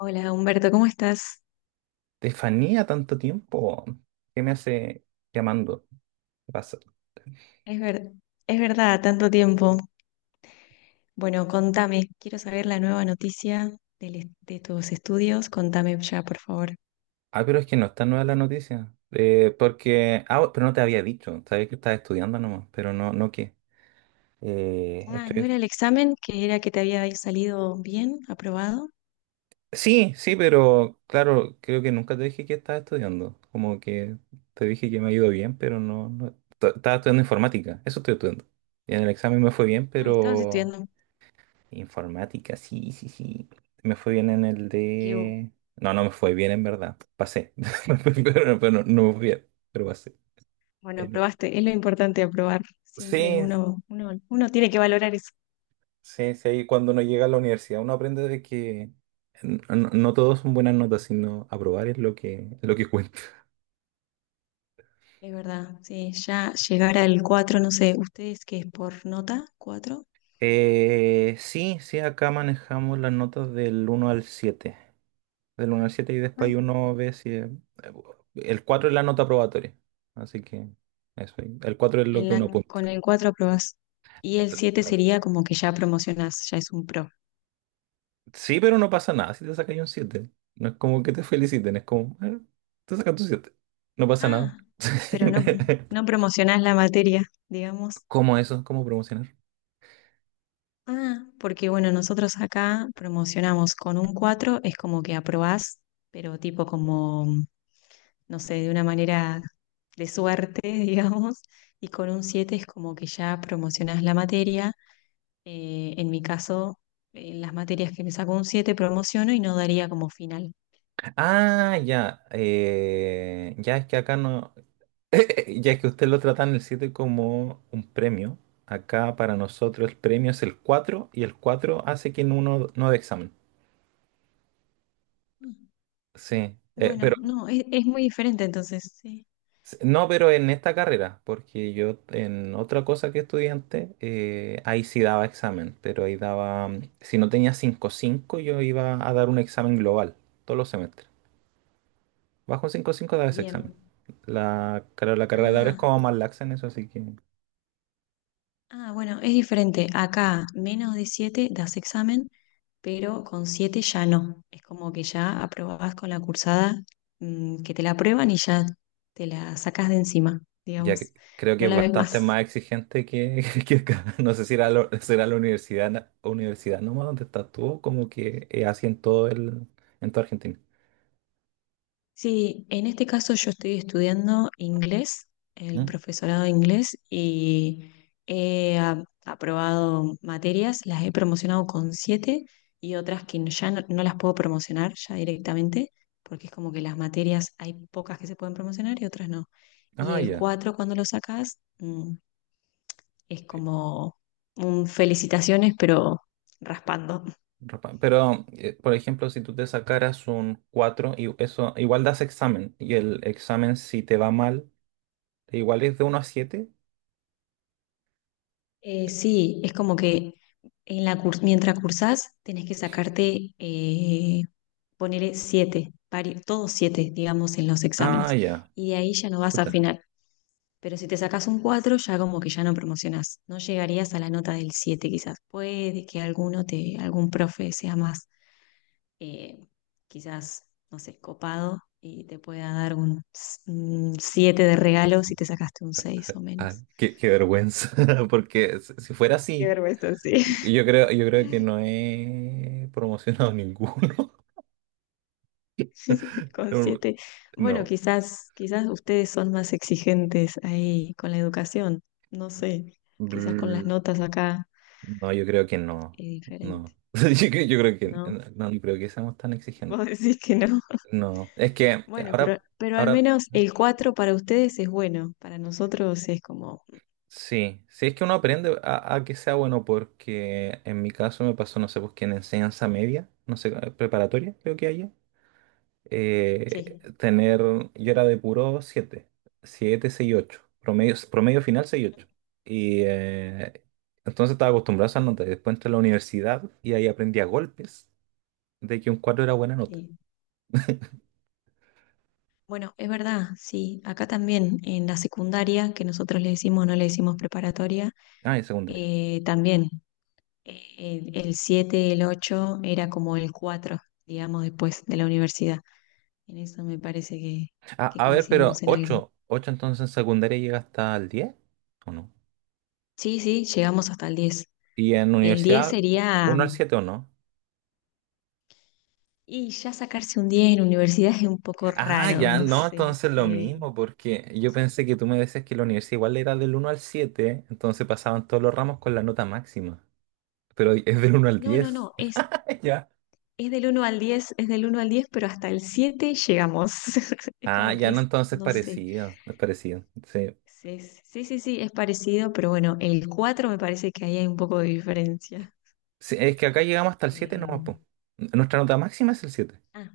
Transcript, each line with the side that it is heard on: left: Hola Humberto, ¿cómo estás?
right: Estefanía, tanto tiempo. ¿Qué me hace llamando? ¿Qué pasa?
left: Es ver- es verdad, tanto tiempo. Bueno, contame, quiero saber la nueva noticia de tus estudios, contame ya, por favor.
right: Ah, pero es que no está nueva la noticia. Porque. Ah, oh, pero no te había dicho. Sabía que estás estudiando nomás, pero no qué.
left: Ah, ¿no
right: Estoy...
left: era el examen que era que te había salido bien, aprobado?
right: Sí, sí, pero claro, creo que nunca te dije que estaba estudiando. Como que te dije que me ha ido bien, pero no, no... Estaba estudiando informática, eso estoy estudiando. Y en el examen me fue bien,
left: Ah, estabas
right: pero
left: estudiando.
right: informática, sí, sí, sí. Me fue bien en el
left: Qué bu-
right: de... No, no me fue bien en verdad. Pasé. Pero no me fue bien, pero pasé.
left: bueno,
right: En-
left: aprobaste, es lo importante aprobar. Siempre
right: Sí,
left: uno tiene que valorar eso.
right: sí, sí. ahí Cuando uno llega a la universidad, uno aprende de que no todo son buenas notas, sino aprobar es lo que cuenta.
left: Es verdad, sí, ya llegar al 4, no sé, ¿ustedes qué es por nota? 4.
right: Sí, sí, acá manejamos las notas del uno al siete. Del uno al 7 y después ahí uno ve si... El 4 es la nota aprobatoria, así que eso. Ahí. El 4 es lo que uno
left: Con
right: apunta.
left: el 4 aprobás. Y el siete
right: Claro.
left: sería como que ya promocionás, ya es un pro.
right: Sí, pero no pasa nada si te sacas un siete. No es como que te feliciten, es como, te sacas tu 7, no pasa nada."
left: Ah, pero no, no promocionás la materia, digamos.
right: ¿Cómo eso? ¿Cómo promocionar?
left: Ah, porque bueno, nosotros acá promocionamos con un 4 es como que aprobás, pero tipo como, no sé, de una manera de suerte, digamos. Y con un 7 es como que ya promocionás la materia. En mi caso, en las materias que me saco un 7 promociono y no daría como final.
right: Ah, ya. Ya es que acá no. Ya es que usted lo trata en el 7 como un premio. Acá para nosotros el premio es el 4 y el 4 hace que uno no dé examen. Sí,
left: Bueno,
right: pero
left: no, es muy diferente entonces. Sí.
right: no, pero en esta carrera, porque yo en otra cosa que estudiante, ahí sí daba examen, pero ahí daba, si no tenía cinco cinco yo iba a dar un examen global todos los semestres. Bajo cinco cinco daba ese examen.
left: Bien.
right: La, claro, la carrera de ahora es
left: Ah,
right: como más laxa en eso, así que
left: ah, bueno, es diferente. Acá menos de 7 das examen, pero con 7 ya no. Es como que ya aprobás con la cursada, que te la aprueban y ya te la sacás de encima,
right: ya
left: digamos.
right: creo que
left: No
right: es
left: la ves
right: bastante
left: más.
right: más exigente que, que acá. No sé si era, será la universidad, universidad nomás donde estás tú, como que así en todo el, en toda Argentina.
left: Sí, en este caso yo estoy estudiando inglés, el
right: ¿Mm?
left: profesorado de inglés, y aprobado materias, las he promocionado con siete y otras que no- ya no, no las puedo promocionar ya directamente, porque es como que las materias hay pocas que se pueden promocionar y otras no. Y
right: Ah,
left: el
right: ya.
left: cuatro cuando lo sacas, es como un felicitaciones, pero raspando.
right: Ropa. Pero, por ejemplo, si tú te sacaras un 4 y eso, igual das examen. Y el examen, si te va mal, igual es de uno a siete.
left: Sí, es como que mientras cursás tenés que sacarte, poner siete, todos siete, digamos, en los
right: Ah,
left: exámenes.
right: ya.
left: Y de ahí ya no vas a
right: Chuta.
left: final. Pero si te sacás un cuatro, ya como que ya no promocionás. No llegarías a la nota del siete, quizás. Puede que alguno te, algún profe sea más, eh, quizás, no sé, copado y te pueda dar un siete de regalo si te sacaste un seis o
right: Ah,
left: menos.
right: qué vergüenza. Porque si fuera
left: Qué
right: así,
left: vergüenza, sí.
right: yo creo que no he promocionado ninguno.
left: Con siete. Bueno,
right: No.
left: quizás, quizás ustedes son más exigentes ahí con la educación. No sé. Quizás con las
right: Brr.
left: notas acá
right: No, yo creo que no.
left: es diferente,
right: No. Yo creo que
left: ¿no?
right: no, no creo que seamos tan
left: Vos
right: exigentes.
left: decís que no.
right: No. Es que
left: Bueno,
right: ahora.
left: pero al
right: Ahora
left: menos el 4 para ustedes es bueno. Para nosotros es como,
right: sí, sí es que uno aprende a que sea bueno porque en mi caso me pasó, no sé, pues que en enseñanza media, no sé, preparatoria creo que haya,
left: sí,
right: tener, yo era de puro 7, 7 6 8 promedio, promedio final 6 ocho. Y entonces estaba acostumbrado a esas notas. Después entré a la universidad y ahí aprendí a golpes de que un 4 era buena nota.
left: sí. Bueno, es verdad, sí. Acá también en la secundaria, que nosotros le decimos, no le decimos preparatoria,
right: Ah, en secundaria.
left: también. El 7, el 8 era como el 4 digamos, después de la universidad. En eso me parece
right: Ah,
left: que
right: a ver, pero
left: coincidimos en algo.
right: 8 8 entonces en secundaria llega hasta el diez, ¿o no?
left: Sí, sí, llegamos hasta el diez.
right: Y en
left: El 10
right: universidad,
left: sería,
right: uno al 7 o no.
left: y ya sacarse un 10 en universidad es un poco
right: Ah,
left: raro,
right: ya,
left: no
right: no,
left: sé.
right: entonces lo mismo, porque yo pensé que tú me decías que la universidad igual era del uno al 7, entonces pasaban todos los ramos con la nota máxima, pero es del uno al
left: No, no,
right: diez.
left: no,
right: Ya.
left: es del uno al diez, es del uno al diez, pero hasta el 7 llegamos. Es
right: Ah,
left: como
right: ya
left: que
right: no,
left: es,
right: entonces
left: no sé.
right: parecido, es parecido. Sí.
left: Sí, sí, sí, sí, es parecido, pero bueno, el 4 me parece que ahí hay un poco de diferencia.
right: Sí, es que acá llegamos hasta el 7, no,
left: Eh,
right: po. Nuestra nota máxima es el 7.
left: Ah,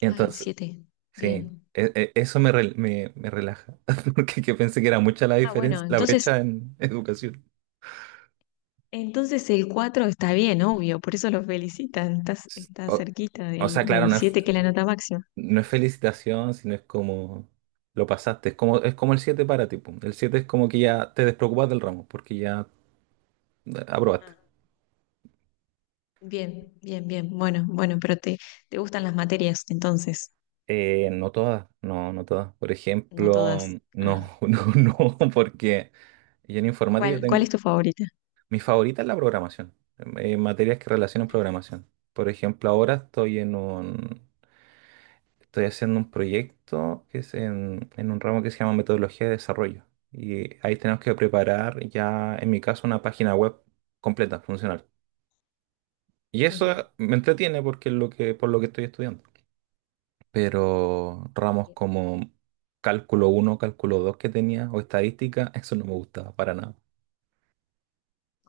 right: Y
left: Ah, el
right: entonces,
left: siete.
right: sí,
left: Bien.
right: eso me, me, me relaja, porque que pensé que era mucha la
left: Ah, bueno,
right: diferencia, la
left: entonces,
right: brecha en educación.
left: entonces el 4 está bien, obvio, por eso lo felicitan. Estás, está
right: O,
left: cerquita
right: o
left: del,
right: sea, claro,
left: del
right: no es.
left: 7 que es la nota máxima.
right: No es felicitación, sino es como lo pasaste. Es como el 7 para ti. Pum. El 7 es como que ya te despreocupas del ramo, porque ya aprobaste.
left: Ah, bien, bien, bien. Bueno, bueno, pero te gustan las materias, entonces,
right: No todas, no, no todas. Por
left: no
right: ejemplo,
left: todas. Ah,
right: no, no, no, porque yo en informática
left: ¿cuál, cuál
right: tengo,
left: es tu favorita?
right: mi favorita es la programación, materias que relacionan
left: Ah,
right: programación. Por ejemplo, ahora estoy en un, estoy haciendo un proyecto que es en un ramo que se llama metodología de desarrollo. Y ahí tenemos que preparar ya, en mi caso, una página web completa, funcional. Y
left: sí.
right: eso me entretiene porque es lo que, por lo que estoy estudiando. Pero ramos
left: Bien.
right: como cálculo uno, cálculo 2 que tenía, o estadística, eso no me gustaba para nada.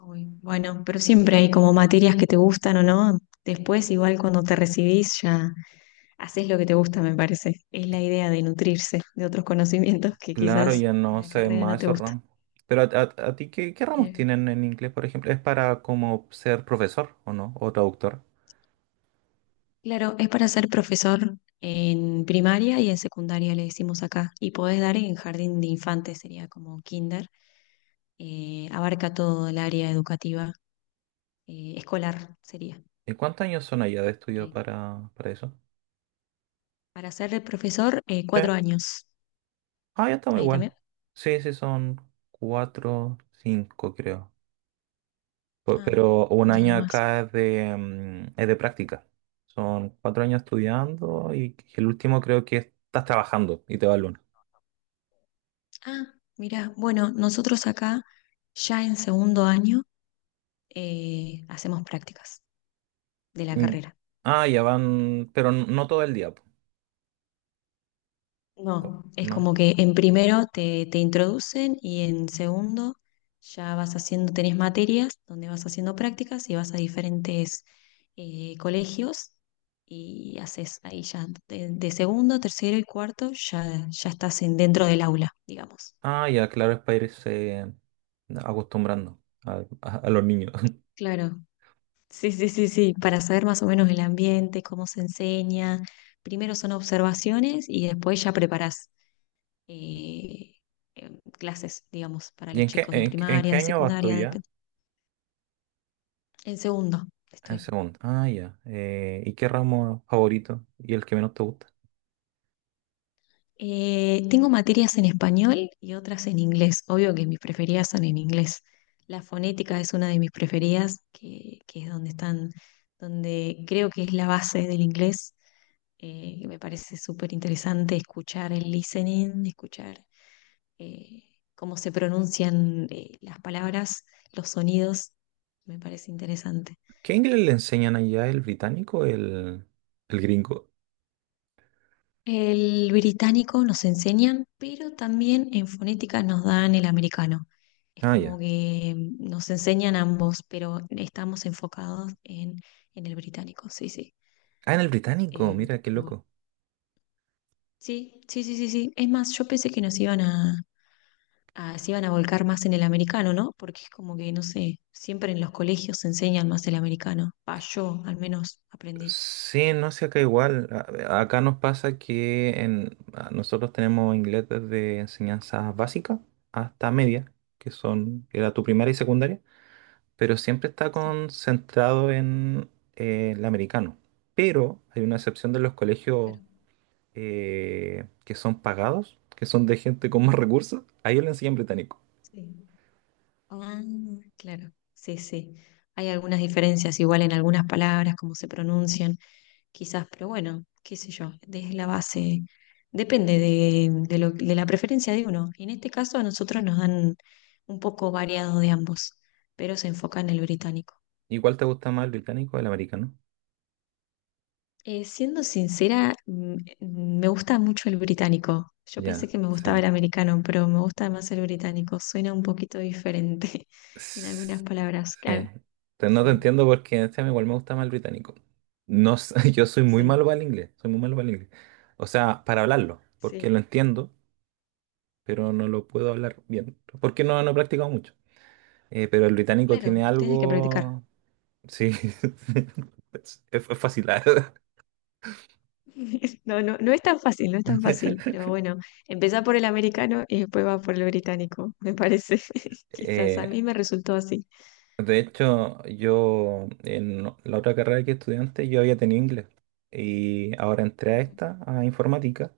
left: Uy, bueno, pero siempre hay como materias que te gustan o no. Después, igual cuando te recibís, ya. Haces lo que te gusta, me parece. Es la idea de nutrirse de otros conocimientos que
right: Claro,
left: quizás
right: ya
left: en
right: no
left: la
right: sé ven
left: carrera no
right: más
left: te
right: esos
left: gusta.
right: ramos. Pero a, a ti, ¿qué, qué ramos
left: Eh,
right: tienen en inglés, por ejemplo? ¿Es para como ser profesor o no? ¿O traductor?
left: claro, es para ser profesor en primaria y en secundaria, le decimos acá. Y podés dar en jardín de infantes, sería como kinder. Abarca todo el área educativa, escolar sería.
right: ¿Y cuántos años son allá de estudio
left: Eh,
right: para eso?
left: para ser profesor,
right: Sí.
left: cuatro años.
right: Ah, ya estamos
left: Ahí también.
right: igual. Sí, sí, son cuatro, cinco, creo.
left: Ah,
right: Pero un
left: un
right: año
left: año más.
right: acá es de, es de práctica. Son cuatro años estudiando y el último creo que estás trabajando y te va el lunes.
left: Ah, mira, bueno, nosotros acá ya en segundo año hacemos prácticas de la
right: Mm,
left: carrera.
right: ah, ya van, pero no todo el día, po. Oh,
left: No, es
right: ¿no?
left: como que en primero te, te introducen y en segundo ya vas haciendo, tenés materias donde vas haciendo prácticas y vas a diferentes colegios y haces ahí ya de segundo, tercero y cuarto ya, ya estás en, dentro del aula, digamos.
right: Ah, ya, claro, es para irse acostumbrando a, a los niños.
left: Claro, sí, sí, sí, sí, para saber más o menos el ambiente, cómo se enseña. Primero son observaciones y después ya preparás eh, eh, clases, digamos, para
right: ¿Y
left: los
right: en qué,
left: chicos de
right: en, qué en
left: primaria,
right: qué
left: de
right: año vas tú
left: secundaria, de...
right: ya?
left: En segundo
right: En
left: estoy.
right: segundo. Ah, ya. ¿Y qué ramo favorito y el que menos te gusta?
left: Tengo materias en español y otras en inglés. Obvio que mis preferidas son en inglés. La fonética es una de mis preferidas, que es donde están, donde creo que es la base del inglés, que me parece súper interesante escuchar el listening, escuchar eh, cómo se pronuncian las palabras, los sonidos, me parece interesante.
right: ¿Qué inglés le enseñan allá? ¿El británico o el gringo?
left: El británico nos enseñan, pero también en fonética nos dan el americano. Es
right: Ah,
left: como
right: ya.
left: que nos enseñan ambos, pero estamos enfocados en el británico, sí, sí.
right: Ah, en el británico, mira qué
left: Pero bueno.
right: loco.
left: Sí, sí, sí, sí, sí. Es más, yo pensé que nos iban a, se iban a volcar más en el americano, ¿no? Porque es como que, no sé, siempre en los colegios se enseñan más el americano. Pa, yo al menos aprendí.
right: Sí, no sé, acá igual. Acá nos pasa que en, nosotros tenemos inglés desde enseñanzas básicas hasta media, que son, era tu primaria y secundaria, pero siempre está
left: Sí,
right: concentrado en el americano. Pero hay una excepción de los colegios
left: claro.
right: que son pagados, que son de gente con más recursos, a ellos le enseñan británico.
left: Sí. Ah, claro, sí, sí. Hay algunas diferencias igual en algunas palabras, cómo se pronuncian, quizás, pero bueno, qué sé yo, desde la base, depende de, de la preferencia de uno. Y en este caso a nosotros nos dan un poco variado de ambos, pero se enfoca en el británico.
right: ¿Y cuál te gusta más, el británico o el americano?
left: Siendo sincera, me gusta mucho el británico. Yo pensé
right: Ya,
left: que me gustaba
right: sí.
left: el americano, pero me gusta más el británico. Suena un poquito diferente en algunas
right: S-
left: palabras.
right: sí.
left: Claro,
right: Te- No te
left: sí,
right: entiendo porque este a mí igual me gusta más el británico. No, sé, yo soy muy malo
left: sí.
right: para el inglés, soy muy malo para el inglés. O sea, para hablarlo, porque
left: Sí,
right: lo entiendo, pero no lo puedo hablar bien, porque no, no he practicado mucho. Pero el británico
left: claro,
right: tiene
left: tienes que practicar.
right: algo... Sí, es fácil.
left: No, no, no es tan fácil, no es tan fácil, pero bueno, empezá por el americano y después va por el británico, me parece. Quizás a
right: Eh,
left: mí me resultó así.
right: De hecho, yo en la otra carrera que estudiante yo había tenido inglés y ahora entré a
left: Ujú,
right: esta, a informática,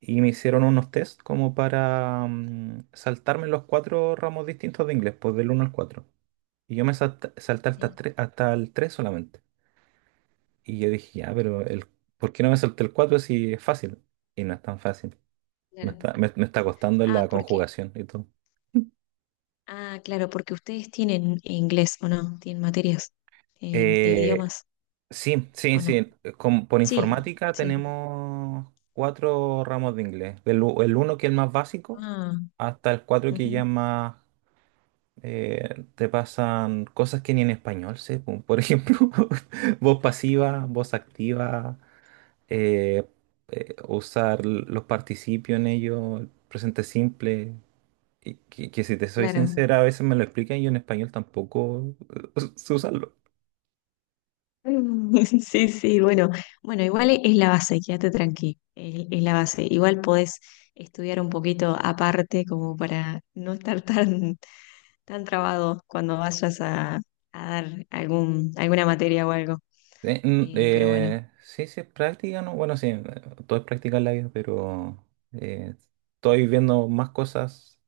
right: y me hicieron unos test como para saltarme los cuatro ramos distintos de inglés, pues del uno al cuatro. Y yo me salté hasta,
left: sí,
right: hasta el 3 solamente. Y yo dije, ya, pero el, ¿por qué no me salté el 4 si es fácil? Y no es tan fácil. Me
left: claro.
right: está, me está costando
left: Ah,
right: la
left: porque,
right: conjugación y todo.
left: ah, claro, porque ustedes tienen inglés o no, tienen materias de
right: Eh,
left: idiomas
right: Sí, sí,
left: o no.
right: sí. Por
left: Sí,
right: informática
left: sí.
right: tenemos cuatro ramos de inglés. El, uno que es el más básico,
left: Ah,
right: hasta el cuatro que ya es
left: ujú,
right: más te pasan cosas que ni en español sé. Po. Por ejemplo, voz pasiva, voz activa, eh, usar los participios en ello, el presente simple. Que si te soy
left: claro.
right: sincera, a veces me lo explican y yo en español tampoco sé usarlo.
left: Mm, sí, sí, bueno, bueno, igual es la base, quédate tranqui, es la base. Igual podés estudiar un poquito aparte como para no estar tan, tan trabado cuando vayas a dar algún, alguna materia o algo. Pero bueno,
right: Sí, sí, es práctica, ¿no? Bueno, sí, todo es práctica en la vida, pero eh, estoy viendo más cosas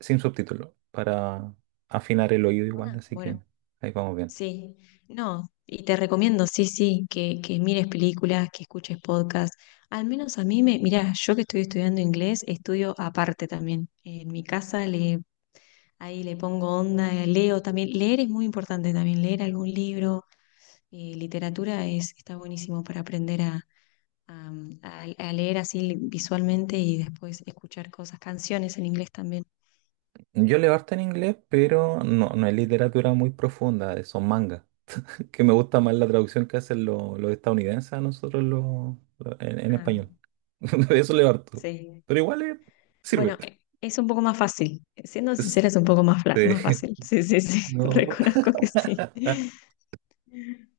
right: sin subtítulos para afinar el oído igual,
left: ah,
right: así que
left: bueno,
right: ahí vamos bien.
left: sí, no, y te recomiendo, sí, sí, que mires películas, que escuches podcasts. Al menos a mí me, mirá, yo que estoy estudiando inglés, estudio aparte también. En mi casa ahí le pongo onda, leo también. Leer es muy importante también, leer algún libro. Literatura es, está buenísimo para aprender a, a- a leer así visualmente y después escuchar cosas, canciones en inglés también.
right: Yo leo harto en inglés, pero no, no es literatura muy profunda, son mangas, que me gusta más la traducción que hacen los estadounidenses a nosotros los, en
left: Ah,
right: español. De eso leo harto,
left: sí.
right: pero igual sirve.
left: Bueno, es un poco más fácil. Siendo sincera, es un poco más, más
right: Este,
left: fácil. Sí, sí, sí,
right: no.
left: reconozco que sí.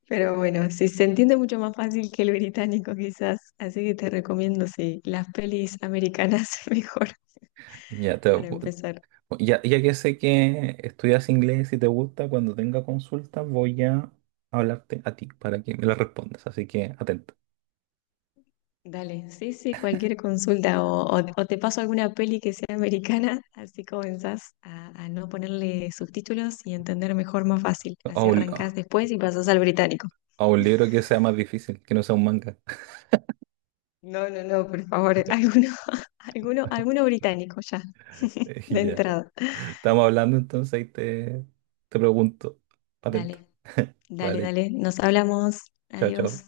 left: Pero bueno, sí, se entiende mucho más fácil que el británico quizás. Así que te recomiendo, sí, las pelis americanas mejor
right: Ya, te,
left: para empezar.
right: ya, ya que sé que estudias inglés y te gusta, cuando tenga consultas voy a hablarte a ti para que me la respondas. Así que atento.
left: Dale, sí, sí, cualquier consulta o te paso alguna peli que sea americana, así comenzás a no ponerle subtítulos y entender mejor más fácil. Así
right: A
left: arrancás después y pasás al británico.
right: un libro que sea más difícil, que no sea un manga.
left: No, no, no, por favor, alguno británico ya,
right: Y
left: de
right: ya.
left: entrada.
right: Estamos hablando entonces y te pregunto. Atento.
left: Dale, dale,
right: Vale.
left: dale, nos hablamos,
right: Chao,
left: adiós.
right: chao.